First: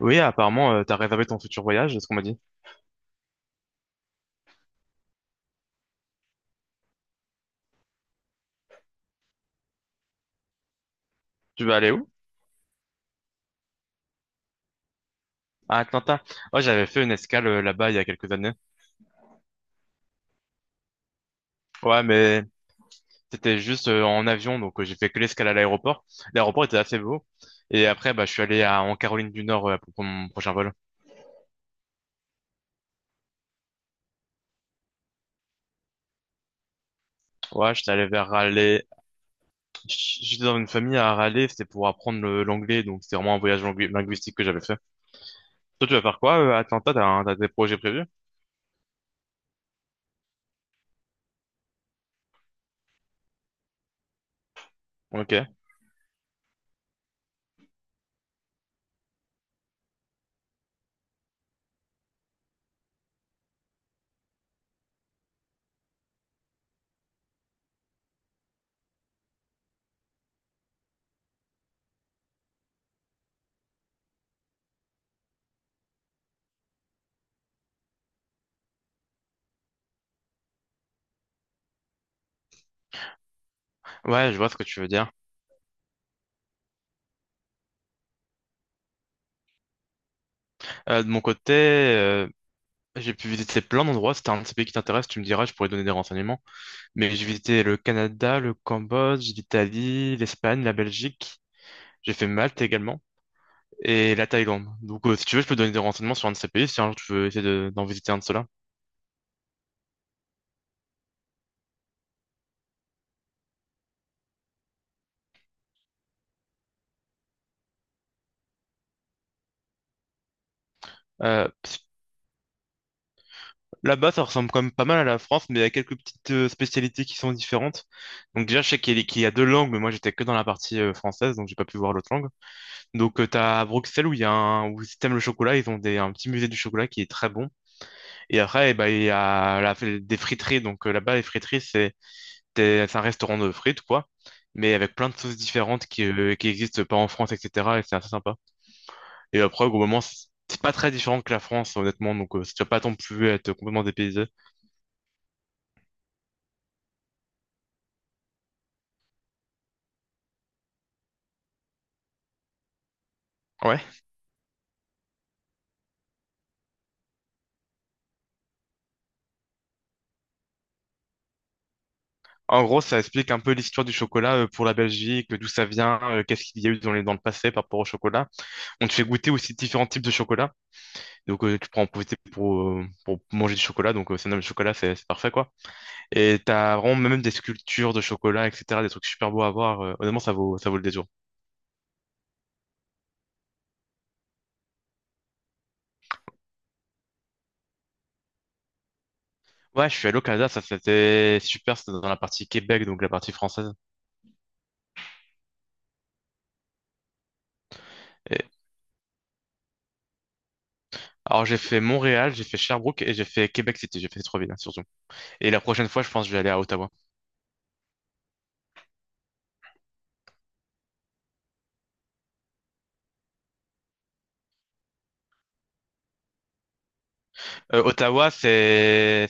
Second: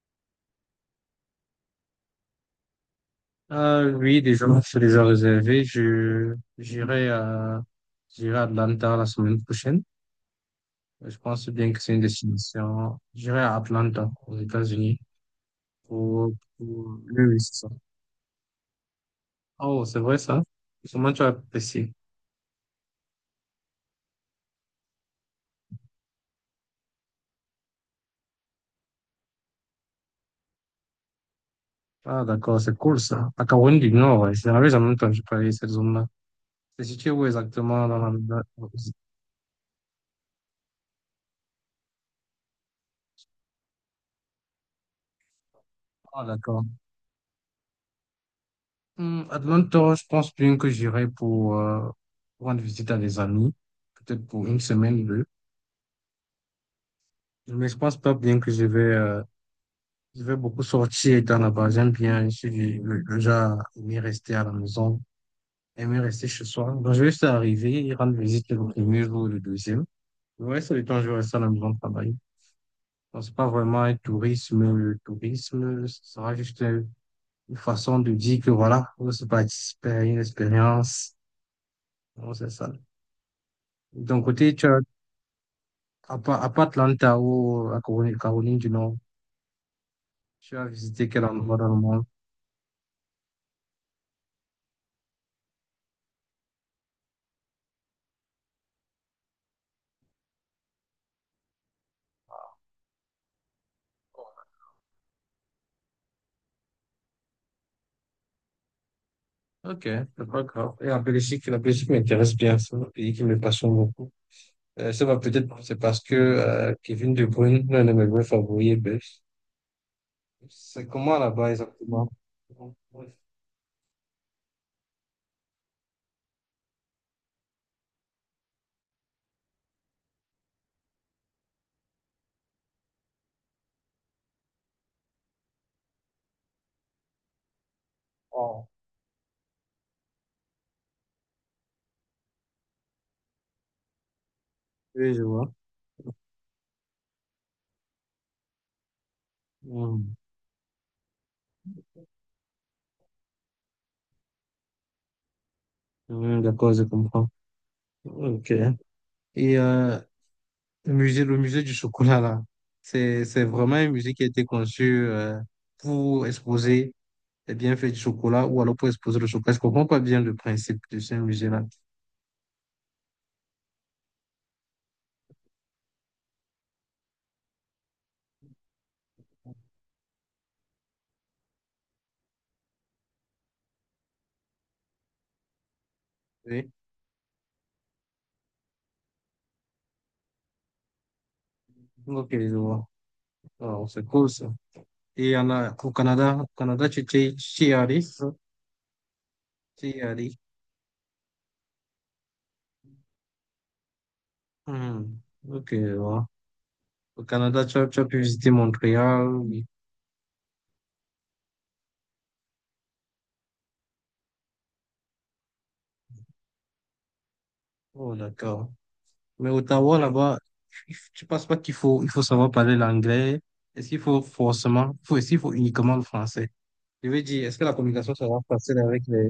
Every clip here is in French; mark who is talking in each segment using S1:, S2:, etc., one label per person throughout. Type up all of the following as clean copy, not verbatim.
S1: Oui, apparemment, t'as réservé ton futur voyage, c'est ce qu'on m'a dit.
S2: Ah oui, déjà, c'est déjà réservé. J'irai à Atlanta la semaine prochaine. Je pense
S1: Tu
S2: bien
S1: vas
S2: que
S1: aller
S2: c'est une
S1: où?
S2: destination. J'irai à Atlanta, aux États-Unis,
S1: À Atlanta.
S2: pour,
S1: Ouais, j'avais fait une
S2: oui, oui,
S1: escale
S2: c'est ça.
S1: là-bas il y a quelques années.
S2: Oh, c'est vrai, ça? Comment tu as apprécié?
S1: Ouais, mais c'était juste en avion, donc j'ai fait que l'escale à l'aéroport. L'aéroport était assez beau. Et après, bah, je suis allé à, en Caroline du Nord pour prendre mon prochain vol.
S2: Ah, d'accord, c'est cool, ça. À Caroline du Nord, ouais. C'est la en même temps que je parlais de cette zone-là. C'est situé où
S1: Ouais,
S2: exactement
S1: j'étais allé vers Raleigh. J'étais dans une famille à Raleigh, c'était pour apprendre l'anglais, donc c'était vraiment un voyage linguistique que j'avais fait. Toi, tu vas faire
S2: Ah,
S1: quoi à
S2: d'accord.
S1: Atlanta? T'as des projets prévus?
S2: Hmm, Atlanta, je pense bien que j'irai pour, rendre visite à des amis. Peut-être pour une semaine.
S1: Ok.
S2: Mais je pense pas bien que je vais beaucoup sortir étant là-bas. J'aime bien, je suis du- le genre à aimer rester à la maison, aimer rester chez soi. Donc, je vais juste arriver et rendre visite le premier jour ou le deuxième. Le reste du temps, je vais rester à la maison travailler. Donc, c'est pas vraiment un tourisme. Le tourisme, ce sera juste une façon de dire que voilà, on se participe à une expérience. Donc, c'est ça. De ton
S1: Ouais, je vois
S2: côté,
S1: ce que
S2: tu as,
S1: tu veux dire.
S2: à part Atlanta ou à Caroline, Caroline du Nord, tu as visité
S1: De mon
S2: quel
S1: côté,
S2: endroit dans le monde?
S1: j'ai pu visiter plein d'endroits. Si t'as un de ces pays qui t'intéresse, tu me diras, je pourrais donner des renseignements. Mais j'ai visité le Canada, le Cambodge, l'Italie, l'Espagne, la Belgique. J'ai fait Malte également. Et la Thaïlande. Donc, si tu veux, je peux donner des renseignements sur un de ces pays si un jour tu veux essayer d'en visiter un de ceux-là.
S2: Ok, c'est pas grave. Et la Belgique m'intéresse bien. C'est un pays qui me passionne beaucoup. Ça va peut-être, c'est parce que Kevin De Bruyne, l'un de mes vrais favoris, est belge. C'est comment là-bas
S1: Parce que
S2: exactement?
S1: là-bas, ça ressemble quand même pas mal à la France, mais il y a quelques petites spécialités qui sont différentes. Donc, déjà, je sais qu'il y a deux langues, mais moi, j'étais que dans la partie française, donc j'ai pas pu voir l'autre langue. Donc, t'as à Bruxelles où il y a où si t'aimes le chocolat, ils ont un petit musée du chocolat qui est très bon. Et
S2: Oh,
S1: après, eh ben, il y a des friteries. Donc là-bas, les friteries, c'est c'est un restaurant de frites, quoi. Mais avec plein
S2: oui,
S1: de
S2: je
S1: sauces
S2: vois.
S1: différentes qui existent pas en France, etc. Et c'est assez sympa. Et après, globalement,
S2: Hmm.
S1: c'est pas très différent que la France, honnêtement. Donc tu vas pas non plus être complètement dépaysé.
S2: Hmm, d'accord, je comprends. Ok. Et euh, le musée du chocolat, là, c'est vraiment
S1: Ouais.
S2: un musée qui a été conçu pour exposer les bienfaits du chocolat ou alors pour exposer le chocolat. Je comprends pas bien le principe de ce musée-là.
S1: En gros, ça explique un peu l'histoire du chocolat pour la Belgique, d'où ça vient, qu'est-ce qu'il y a eu dans dans le passé par rapport au chocolat. On te fait goûter aussi différents types de chocolat. Donc tu prends en profiter pour manger du chocolat. Donc ça nomme le chocolat, c'est parfait, quoi. Et
S2: Oui.
S1: t'as vraiment même des sculptures de chocolat, etc. Des trucs super beaux à voir. Honnêtement, ça vaut le détour.
S2: Ok, je vois. Alors, c'est cool ça. Et en, au Canada, tu t'es allé, c'est ça?
S1: Ouais, je
S2: T'es
S1: suis allé au
S2: allé.
S1: Canada, ça c'était super. C'était dans la partie Québec, donc la partie française.
S2: Hmm. Ok, je vois. Au Canada, tu as pu
S1: Et-
S2: visiter Montréal. Oui.
S1: Alors j'ai fait Montréal, j'ai fait Sherbrooke et j'ai fait Québec City. J'ai fait ces trois villes, hein, surtout. Et la prochaine fois, je pense que je vais aller à Ottawa.
S2: Oh, d'accord. Mais Ottawa, là-bas, il tu penses pas qu'il faut, il faut savoir parler l'anglais? Est-ce qu'il faut forcément, faut, est-ce qu'il faut uniquement le français? Je veux dire, est-ce que la
S1: Euh,
S2: communication
S1: Ottawa,
S2: sera facile avec
S1: c'est...
S2: les,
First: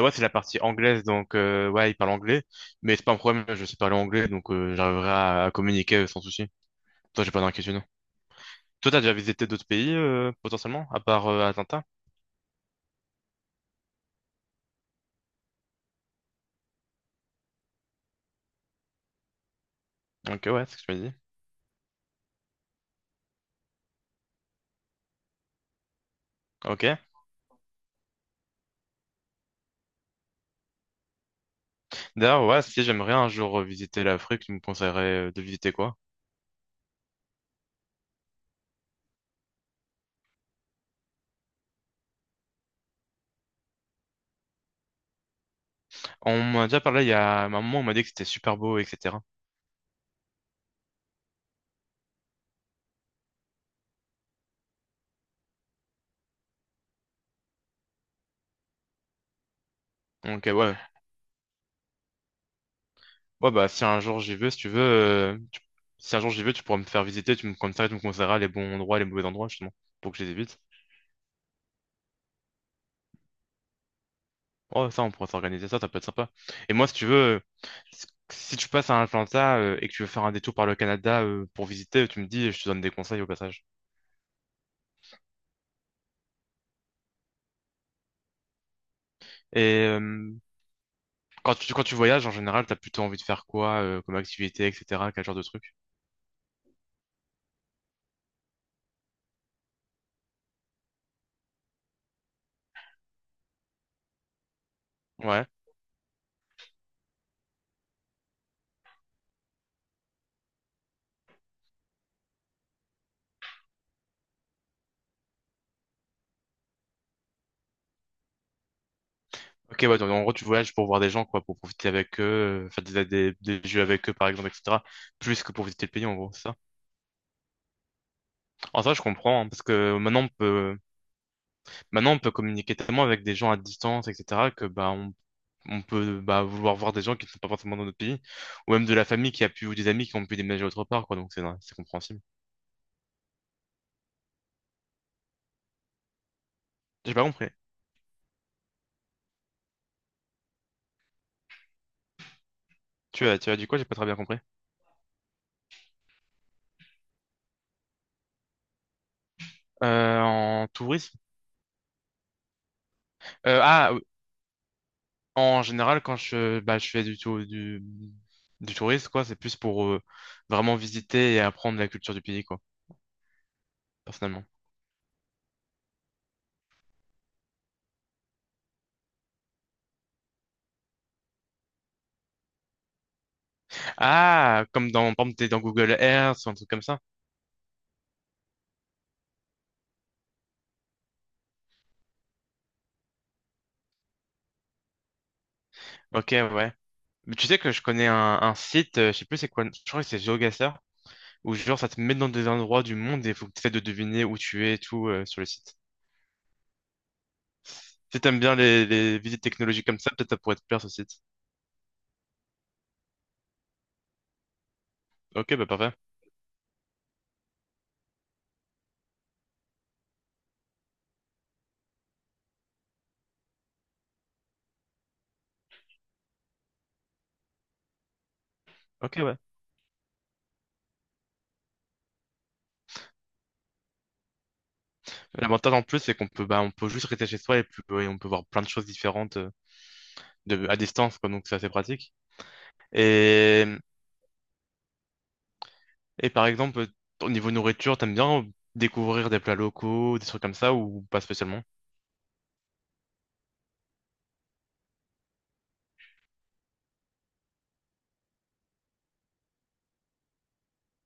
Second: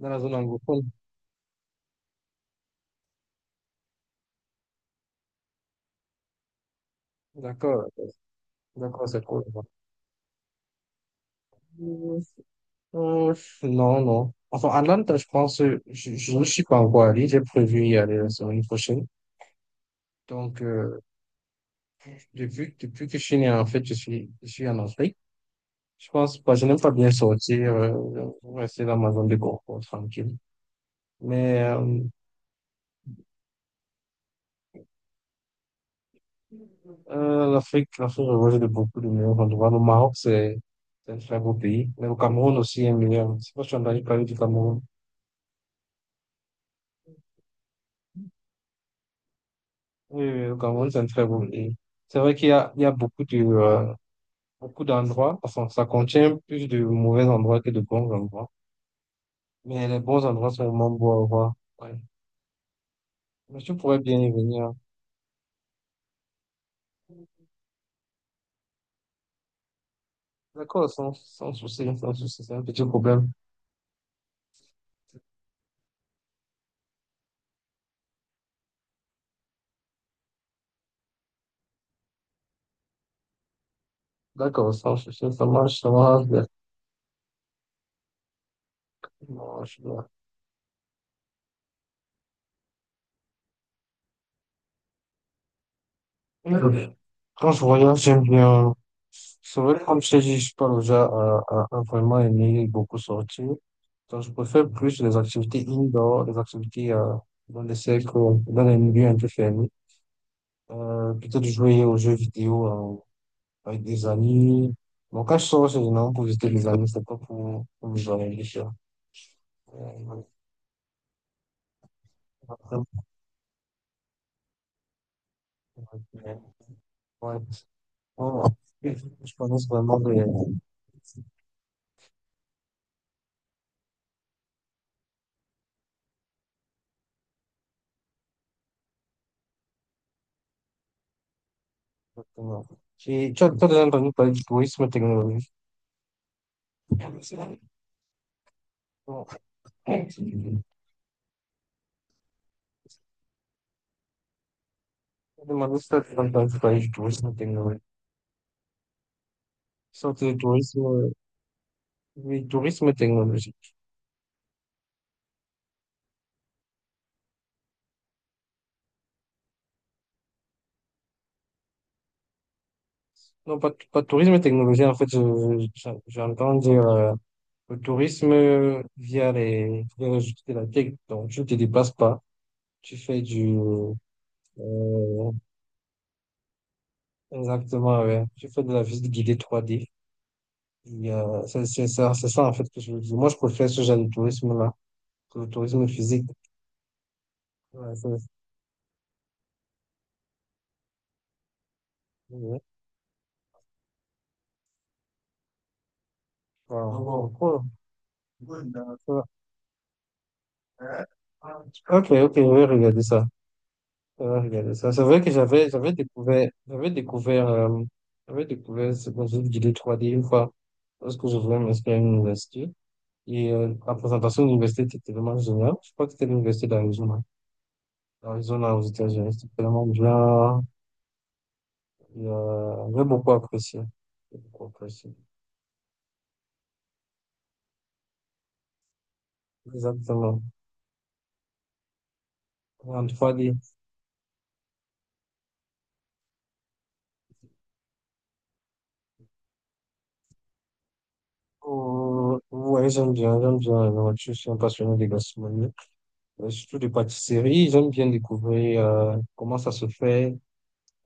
S2: dans la
S1: c'est la
S2: zone
S1: partie
S2: anglophone?
S1: anglaise, donc ouais, ils parlent anglais, mais c'est pas un problème, je sais parler anglais, donc j'arriverai à communiquer sans souci. Toi, j'ai pas d'inquiétude.
S2: D'accord,
S1: Toi, t'as
S2: d'accord,
S1: déjà
S2: c'est cool.
S1: visité d'autres pays, potentiellement, à part Atlanta?
S2: Euh, non, non. Enfin, à Atlanta, je pense, je ne suis pas encore allé. J'ai prévu y aller la semaine prochaine.
S1: Ok,
S2: Donc,
S1: ouais, c'est ce que je me dis.
S2: depuis que je suis né, en fait, je suis en Afrique. Je pense pas, je n'aime
S1: Ok.
S2: pas bien sortir, rester dans ma zone de confort, tranquille. Mais
S1: D'ailleurs, ouais, si j'aimerais un jour visiter l'Afrique, tu me conseillerais de visiter quoi?
S2: l'Afrique, l'Afrique regorge de beaucoup de meilleurs endroits. Le Maroc, c'est un très beau pays. Mais le Cameroun aussi est meilleur. Je sais pas si on a parler du Cameroun.
S1: On m'a déjà parlé il y a un moment, on m'a dit que c'était super beau, etc.
S2: Oui, oui, le Cameroun, c'est un très beau pays. C'est vrai qu'il y a, il y a beaucoup de, beaucoup d'endroits, enfin, ça contient plus de mauvais endroits que de bons endroits. Mais les bons
S1: Donc
S2: endroits sont vraiment beaux à voir. Ouais.
S1: ouais,
S2: Mais
S1: bah
S2: tu
S1: si
S2: pourrais
S1: un
S2: bien
S1: jour
S2: y
S1: j'y veux, si tu
S2: venir.
S1: veux, si un jour j'y veux, tu pourras me faire visiter, tu me comme ça, tu me conseilleras les bons endroits, les mauvais endroits justement, pour que je les évite.
S2: D'accord, sans, sans souci, sans souci, c'est un petit problème.
S1: Oh, ça, on pourrait s'organiser ça, ça peut être sympa. Et moi, si tu veux, si tu passes à Atlanta et que tu veux faire un détour par le Canada pour visiter, tu me dis et je te donne des conseils au passage.
S2: D'accord, sans souci, ça marche, ça marche bien. Ça marche
S1: Et
S2: bien.
S1: quand tu voyages, en général, t'as plutôt envie de faire quoi comme activité, etc. Quel genre de truc?
S2: Ouais. Quand je voyage, j'aime bien. C'est vrai, comme je t'ai dit, je suis pas déjà à vraiment aimer beaucoup sortir. Donc, je préfère plus les
S1: Ouais.
S2: activités indoor, les activités dans des cercles, dans les milieux un peu fermés. Plutôt de jouer aux jeux vidéo avec des amis. Bon, quand je sors, c'est généralement pour visiter les amis, c'est pas pour, pour me joindre à les gens.
S1: Ok, ouais, donc,
S2: Euh,
S1: en gros, tu voyages pour voir des gens, quoi, pour profiter avec eux, faire
S2: après,
S1: des jeux avec eux, par exemple, etc. Plus que pour visiter le pays, en gros,
S2: euh,
S1: c'est ça.
S2: Ouais. Bon,
S1: En ça, je
S2: je
S1: comprends, hein, parce
S2: pense
S1: que
S2: vraiment de...
S1: maintenant, on peut communiquer tellement avec des gens à distance, etc., que, bah, on peut bah, vouloir voir des gens qui ne sont pas forcément dans notre pays, ou même de la famille qui a pu, ou des amis qui ont pu déménager autre part, quoi, donc c'est compréhensible.
S2: Exactement. Tu as déjà entendu parler du tourisme technologique.
S1: J'ai pas compris.
S2: Bon. Je
S1: Tu as dit quoi? J'ai pas très bien compris.
S2: demande si tu as déjà entendu parler du tourisme technologique. Sorte de
S1: En
S2: tourisme,
S1: tourisme?
S2: oui, tourisme technologique.
S1: Oui. En général, je fais du tourisme, quoi, c'est plus pour vraiment visiter et apprendre la culture du pays, quoi,
S2: Non, pas tourisme
S1: personnellement.
S2: technologique, en fait, j'entends dire le tourisme via les outils de la tech, donc tu ne te déplaces pas. Tu fais du...
S1: Ah, comme dans, par
S2: euh,
S1: exemple, t'es dans Google Earth ou un truc comme ça.
S2: exactement, ouais. Tu fais de la visite guidée trois d. Et, c'est ça en fait que je veux dire. Moi, je préfère ce genre de tourisme-là que le tourisme physique.
S1: Ok, ouais. Mais tu sais que je
S2: Ouais,
S1: connais
S2: ça,
S1: un site, je sais plus c'est quoi, je crois que c'est GeoGuessr. Où genre ça te met dans des
S2: ouais.
S1: endroits du monde et faut que tu essaies de deviner où tu es et tout sur le site.
S2: Voilà. Bon, cool.
S1: Si t'aimes bien
S2: Ouais,
S1: les
S2: d'accord.
S1: visites technologiques comme ça, peut-être ça pourrait te plaire ce site.
S2: Ok, ok, je vais regarder ça. On va regarder ça. C'est vrai que
S1: Ok, bah parfait.
S2: j'avais découvert ce concept d'idée 3D une fois parce que je voulais m'inscrire à une université et la présentation de l'université était tellement géniale. Je crois que c'était l'université d'Arizona. Arizona aux
S1: Ok,
S2: États-Unis,
S1: ouais.
S2: c'était tellement bien. J'ai beaucoup apprécié. J'ai beaucoup apprécié.
S1: L'avantage en plus, c'est on peut juste rester chez soi et on peut voir plein de choses différentes
S2: Exactement.
S1: à distance, quoi, donc c'est assez pratique.
S2: En 3D.
S1: Et, et par exemple, au niveau nourriture, t'aimes bien découvrir des plats locaux, des trucs comme ça ou pas spécialement?
S2: Oh, ouais, j'aime bien, j'aime bien la nourriture. Je suis un passionné des gastronomies, surtout des pâtisseries. J'aime bien découvrir comment ça se fait.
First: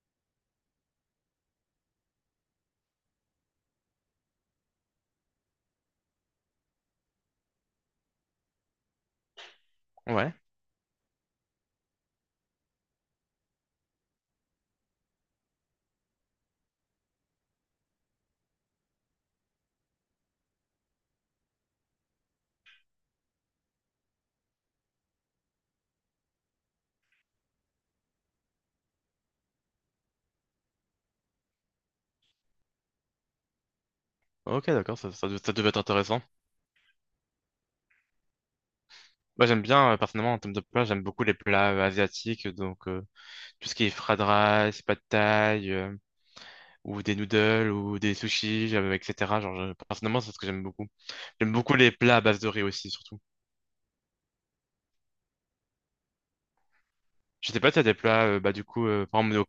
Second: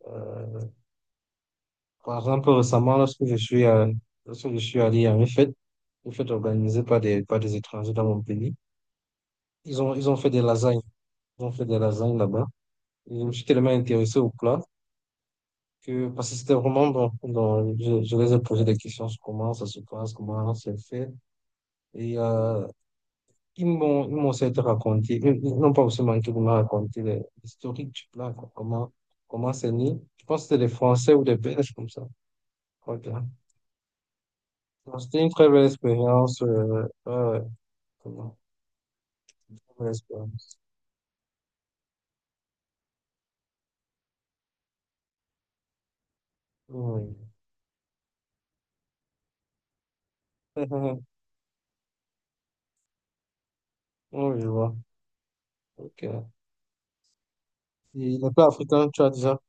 S2: euh, Par exemple, récemment, lorsque je suis allé à une fête organisée par des étrangers dans mon pays, ils ont fait
S1: Ouais.
S2: des lasagnes. Ils ont fait des lasagnes là-bas. Et je me suis tellement intéressé au plat que, parce que c'était vraiment bon. Donc, je les ai posé des questions sur comment ça se passe, comment c'est fait. Et ils m'ont certes raconté, ils n'ont pas aussi manqué de me raconter l'historique du plat, quoi. Comment, comment c'est né. Je pense que c'était des Français ou des Belges comme ça. Ok.
S1: Ok,
S2: Non,
S1: d'accord,
S2: c'était une très
S1: ça
S2: belle
S1: devait être intéressant.
S2: expérience. Ouais, vraiment,
S1: Moi,
S2: très
S1: j'aime
S2: belle
S1: bien, personnellement, en termes
S2: expérience.
S1: de plats, j'aime beaucoup les plats asiatiques. Donc tout ce qui est fried rice, pad thai, ou
S2: Oui.
S1: des noodles, ou des sushis, etc. Personnellement, c'est ce que j'aime beaucoup. J'aime beaucoup les plats à base de riz aussi, surtout.
S2: Oui, je vois. Ok. Et
S1: Je sais pas si t'as des
S2: les
S1: plats,
S2: plats africains, tu as
S1: par
S2: déjà.
S1: exemple,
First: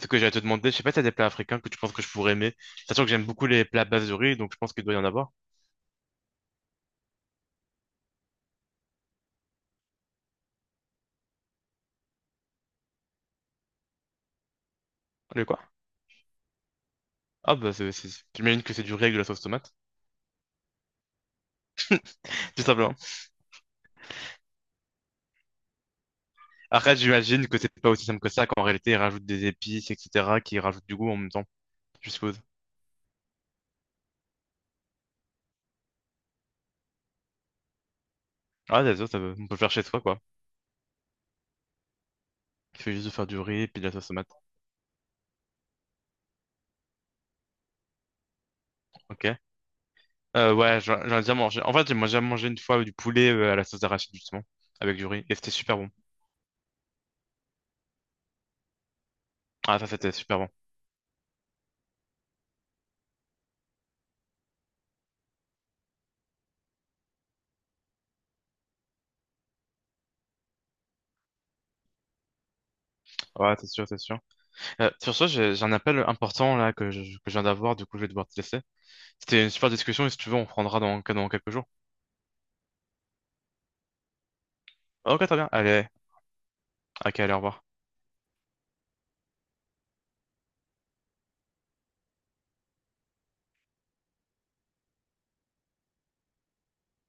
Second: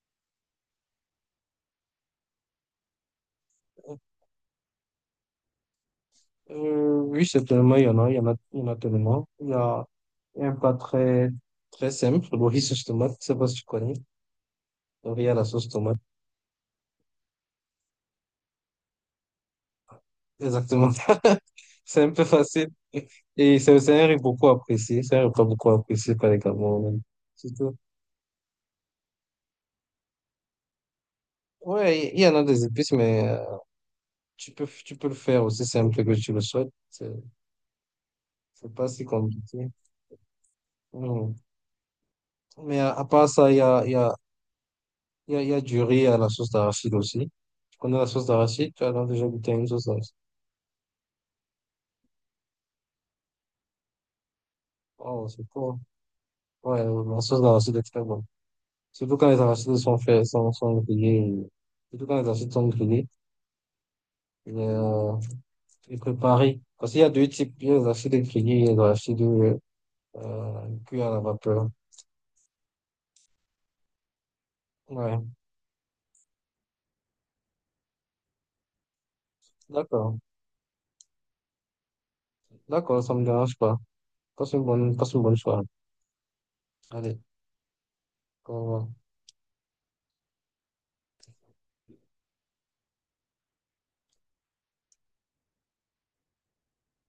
S1: ce que j'allais te demander, je sais pas si t'as des plats africains que tu penses que je pourrais aimer. Sachant que j'aime beaucoup les plats à base de riz, donc je pense qu'il doit y en avoir.
S2: Oui, c'est tellement, il y en a tellement. Il y a un plat très, très simple, le riz sauce tomate. Je sais pas si tu connais. Le riz à la
S1: Le quoi?
S2: sauce tomate.
S1: Ah, bah, j'imagine que c'est du riz avec de la sauce tomate,
S2: Exactement. C'est un peu
S1: tout
S2: facile.
S1: simplement.
S2: Et c'est un riz beaucoup apprécié. C'est un repas beaucoup apprécié par les
S1: Après,
S2: Camerounais.
S1: j'imagine
S2: C'est
S1: que c'est
S2: tout.
S1: pas aussi simple que ça, qu'en réalité, ils rajoutent des épices, etc., qui rajoutent du goût en même temps, je
S2: Ouais, il y en
S1: suppose.
S2: a des épices, mais. Tu peux le faire aussi simple que tu le souhaites. C'est
S1: Ah,
S2: pas si
S1: d'accord, on peut le
S2: compliqué.
S1: faire chez soi, quoi.
S2: Non. Mais
S1: Il faut
S2: à
S1: juste
S2: part
S1: faire du
S2: ça, il y
S1: riz et
S2: a,
S1: puis de
S2: il
S1: la
S2: y
S1: sauce
S2: a,
S1: tomate.
S2: il y a, il y a du riz à la sauce d'arachide aussi. Tu connais la sauce d'arachide? Tu as donc déjà
S1: Ok.
S2: goûté à une sauce d'arachide?
S1: Ouais, j'en ai déjà mangé. En fait, moi, j'ai déjà mangé une fois du poulet à la sauce d'arachide, justement, avec du riz.
S2: Oh,
S1: Et
S2: c'est
S1: c'était
S2: cool.
S1: super bon.
S2: Ouais, la sauce d'arachide est très bonne. Surtout quand les arachides
S1: Ah, ça,
S2: sont
S1: c'était
S2: faits,
S1: super bon.
S2: sont grillés. Surtout quand les arachides sont grillés et, euh, et préparés. Parce qu'il y a deux types. Il y a les arachides grillés et les arachides cuits à la vapeur.
S1: Ouais, c'est sûr, c'est sûr. Sur
S2: Ouais,
S1: ce, j'ai un appel important, là, que je viens d'avoir. Du coup, je vais devoir te laisser. C'était une super discussion et si
S2: d'accord.
S1: tu veux, on prendra dans quelques jours.
S2: D'accord, ça me dérange pas. Passe une
S1: Ok,
S2: bonne
S1: très bien.
S2: soirée.
S1: Allez,
S2: Allez,
S1: au revoir.
S2: au